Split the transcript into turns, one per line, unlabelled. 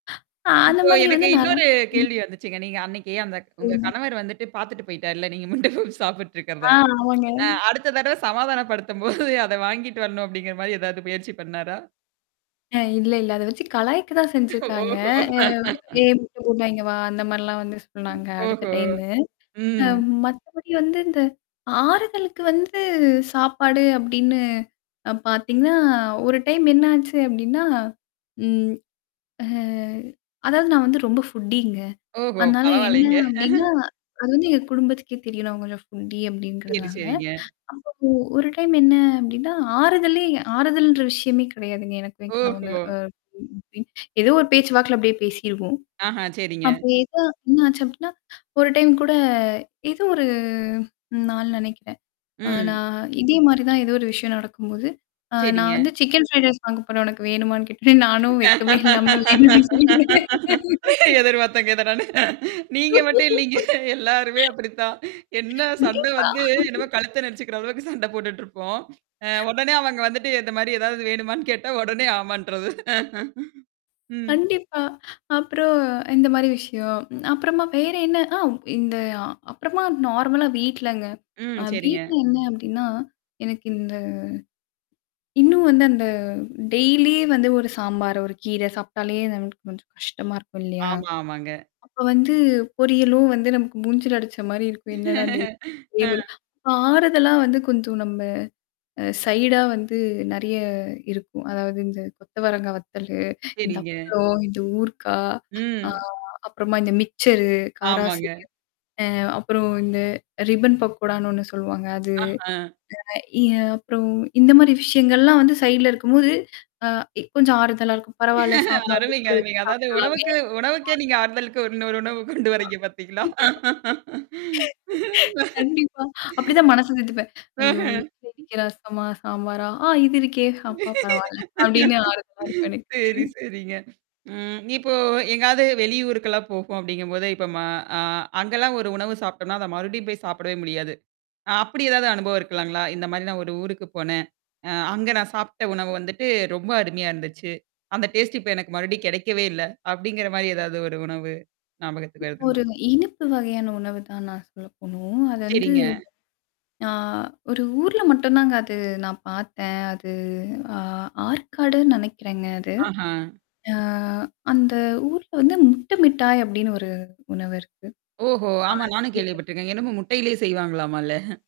அ அந்த
இப்போ
மாதிரி
எனக்கு
வந்து நெ
இன்னொரு
ம்.
கேள்வி வந்துச்சுங்க. நீங்க அன்னைக்கு அந்தக் உங்க
சொல்லுங்க.
கணவர் வந்துட்டு பாத்துட்டு போய்ட்டார் இல்ல. நீங்க முட்ட பப்ஸ் சாப்பிட்டுட்டு இருக்கிறத.
ஆ ஆமாங்க.
அ அடுத்த தடவ சமாதானப்படுத்தும்போது அத வாங்கிட்டு வரணும் அப்படிங்கிற மாரி ஏதாவது முயற்சி பண்ணாரா?
அ இல்ல, இல்ல. அத வெச்சு கலாய்க்க தான் செஞ்சிருக்காங்க.
ஓஹோ!
அ ஏய்! [unintelligible] இங்க வா, அந்த மாரிலாம் வந்து சொன்னாங்க அடுத்த
ஓஹோ!
டைமு. அ
ம்.
மத்தபடி வந்து, இந்த ஆறுதலுக்கு வந்து சாப்பாடு அப்படின்னு அ பார்த்தீங்கன்னா, ஒரு டைம் என்னாச்சு அப்படின்னா, ம் ஹ அதாவது நான் வந்து ரொம்ப ஃபுட்டிங்க.
ஓஹோ!
அதனால என்ன
பரவால்லைங்க.
அப்படின்னா, அது வந்து எங்க குடும்பத்துக்கே தெரியும் நான் கொஞ்சம் ஃபுட்டி
சரி,
அப்படின்றதுனால.
சரிங்க.
அப்போ ஒரு டைம் என்ன அப்படின்னா, ஆறுதலே ஆறுதல்ன்ற விஷயமே கிடையாதுங்க, எனக்கும் என் கணவனு
ஓஹோ!
அ [unintelligible] ஏதோ ஒரு பேச்சு வாக்குல அப்படியே பேசிருவோம்.
ஆஹா, சரிங்க.
அப்ப ஏதோ என்ன ஆச்சு அப்படின்னா, ஒரு டைம் கூட, ஏதோ ஒரு நாள் நெனைக்கிறேன். அ
ம்.
நான் இதே மாரி தான் ஏதோ ஒரு விஷயம் நடக்கும்போது, அ நான்
சரிங்க.
வந்து சிக்கன் ஃப்ரைட் ரைஸ் வாங்க போறேன் உனக்கு வேணுமான்னு கேட்டார். நானும் வெக்கமே இல்லாம, வேணும்ன்னே சொல்லிட்டேன். [unintelligible]
எதிர் பார்த்தேங்க, இத நானு. நீங்க மட்டும் இல்லீங்க. எல்லாருமே அப்படித்தான். என்ன சண்ட
கண்டிப்பா.
வந்து, என்னமோ கழுத்த நெருச்சுக்கிற அளவுக்கு சண்ட போட்டுட்டு இருப்போம். அ உடனே அவங்க வந்துட்டு, இந்த மாரி ஏதாவது வேணுமான்னு கேட்டா, உடனே ஆமான்ட்டர்றது. ம்.
கண்டிப்பா. அப்பறம், இந்த மாரி விஷயம். அப்பறமா வேற என்ன? ஆ இந்த அப்பறமா நார்மலா வீட்லங்க. அ
ம். சரிங்க.
வீட்ல என்ன அப்படின்னா, எனக்கு இந்த இன்னும் வந்து, அந்த டெய்லி வந்து ஒரு சாம்பார், ஒரு கீரை சாப்பிட்டாலே நமக்கு கொஞ்சம் கஷ்டமா இருக்கும் இல்லையா?
ஆமா, ஆமாங்க.
அப்ப வந்து பொரியலும் வந்து நமக்கு மூஞ்சில அடிச்ச மாரி இருக்கும். என்னடா டெய்லி
அ.
ஆறுதலா வந்து கொஞ்சம் நம்ம அ சைடா வந்து நெறைய இருக்கும். அதாவது இந்த கொத்த வரங்கா வத்தலு, இந்த
சரிங்க.
அப்பளம், இந்த ஊர்க்காய், ஆ
ம்.
அப்புறமா இந்த மிக்சரு,
ஆமாங்க.
காராசேவு, அ அப்புறம் இந்த ரிபன் பக்கோடான்னு ஒண்ணு சொல்லுவாங்க அது,
ஆஹ!
அ இ அப்புறம் இந்த மாரி விஷயங்கள்லாம் வந்து சைட்ல இருக்கும்போது, அ கொஞ்சம் ஆறுதலா இருக்கும். பரவால்ல, சாம்பார்க்கு
அருமைங்க,
கூட வெச்சு
அருமைங்க. அதாவது
சாப்பிடலாமே.
உணவுக்கு உணவுக்கே
அ
நீங்க ஆறுதலுக்கு இன்னொரு உணவு கொண்டு
[unintelligible]
வர்றீங்க பாத்தீங்களா?
கண்டிப்பா. அப்படித்தான் மனச தேத்திப்பேன். ஐயோ!
ம்ஹ்ம்.
இன்னைக்கு ரசமா, சாம்பாரா! ஆ இது இருக்கே! அப்பா பரவால்ல. அப்படின்னு ஆறுதலா இருக்கும் எனக்கு.
சரி, சரிங்க. ம். இப்போ எங்காவது வெளி ஊருக்கெல்லாம் போறோம் அப்படிங்கும்போது, இப்ப ம அ அங்கல்லாம் ஒரு உணவு சாப்பிடோம்ன்னா, அத மறுபடியும் போய் சாப்பிடவே முடியாது. அ அப்படி ஏதாவது அனுபவம் இருக்கலாங்களா? இந்த மாரி நான் ஒரு ஊருக்கு போனேன். அ அங்க நான் சாப்பிட்ட உணவு வந்துட்டு ரொம்ப அருமையா இருந்துச்சு. அந்த டேஸ்ட் இப்ப எனக்கு மறுபடியும் கெடைக்கவே இல்ல. அப்படிங்கிற மாரி ஏதாவது ஒரு உணவு ஞாபகத்துல இருக்குங்களா?
ஒரு இனிப்பு வகையான உணவு தான் நான் சொல்ல போணும். அது வந்து
சரிங்க.
அ ஒரு ஊர்ல மட்டும் தாங்க, அது நான் பாத்தேன். அது அ ஆற்காடுன்னு நெனைக்கிறேங்க அது.
ஆஹா!
அ அந்த ஊர்ல வந்து "முட்டை மிட்டாய்" அப்படின்னு ஒரு உணவு இருக்கு.
ஓஹோ!
ஆ
ஆமா, நானும்
ஸ்வீட்டு.
கேள்விப்பட்டுருக்கேன். என்னமோ முட்டையிலேயே செய்வாங்களாம்ல?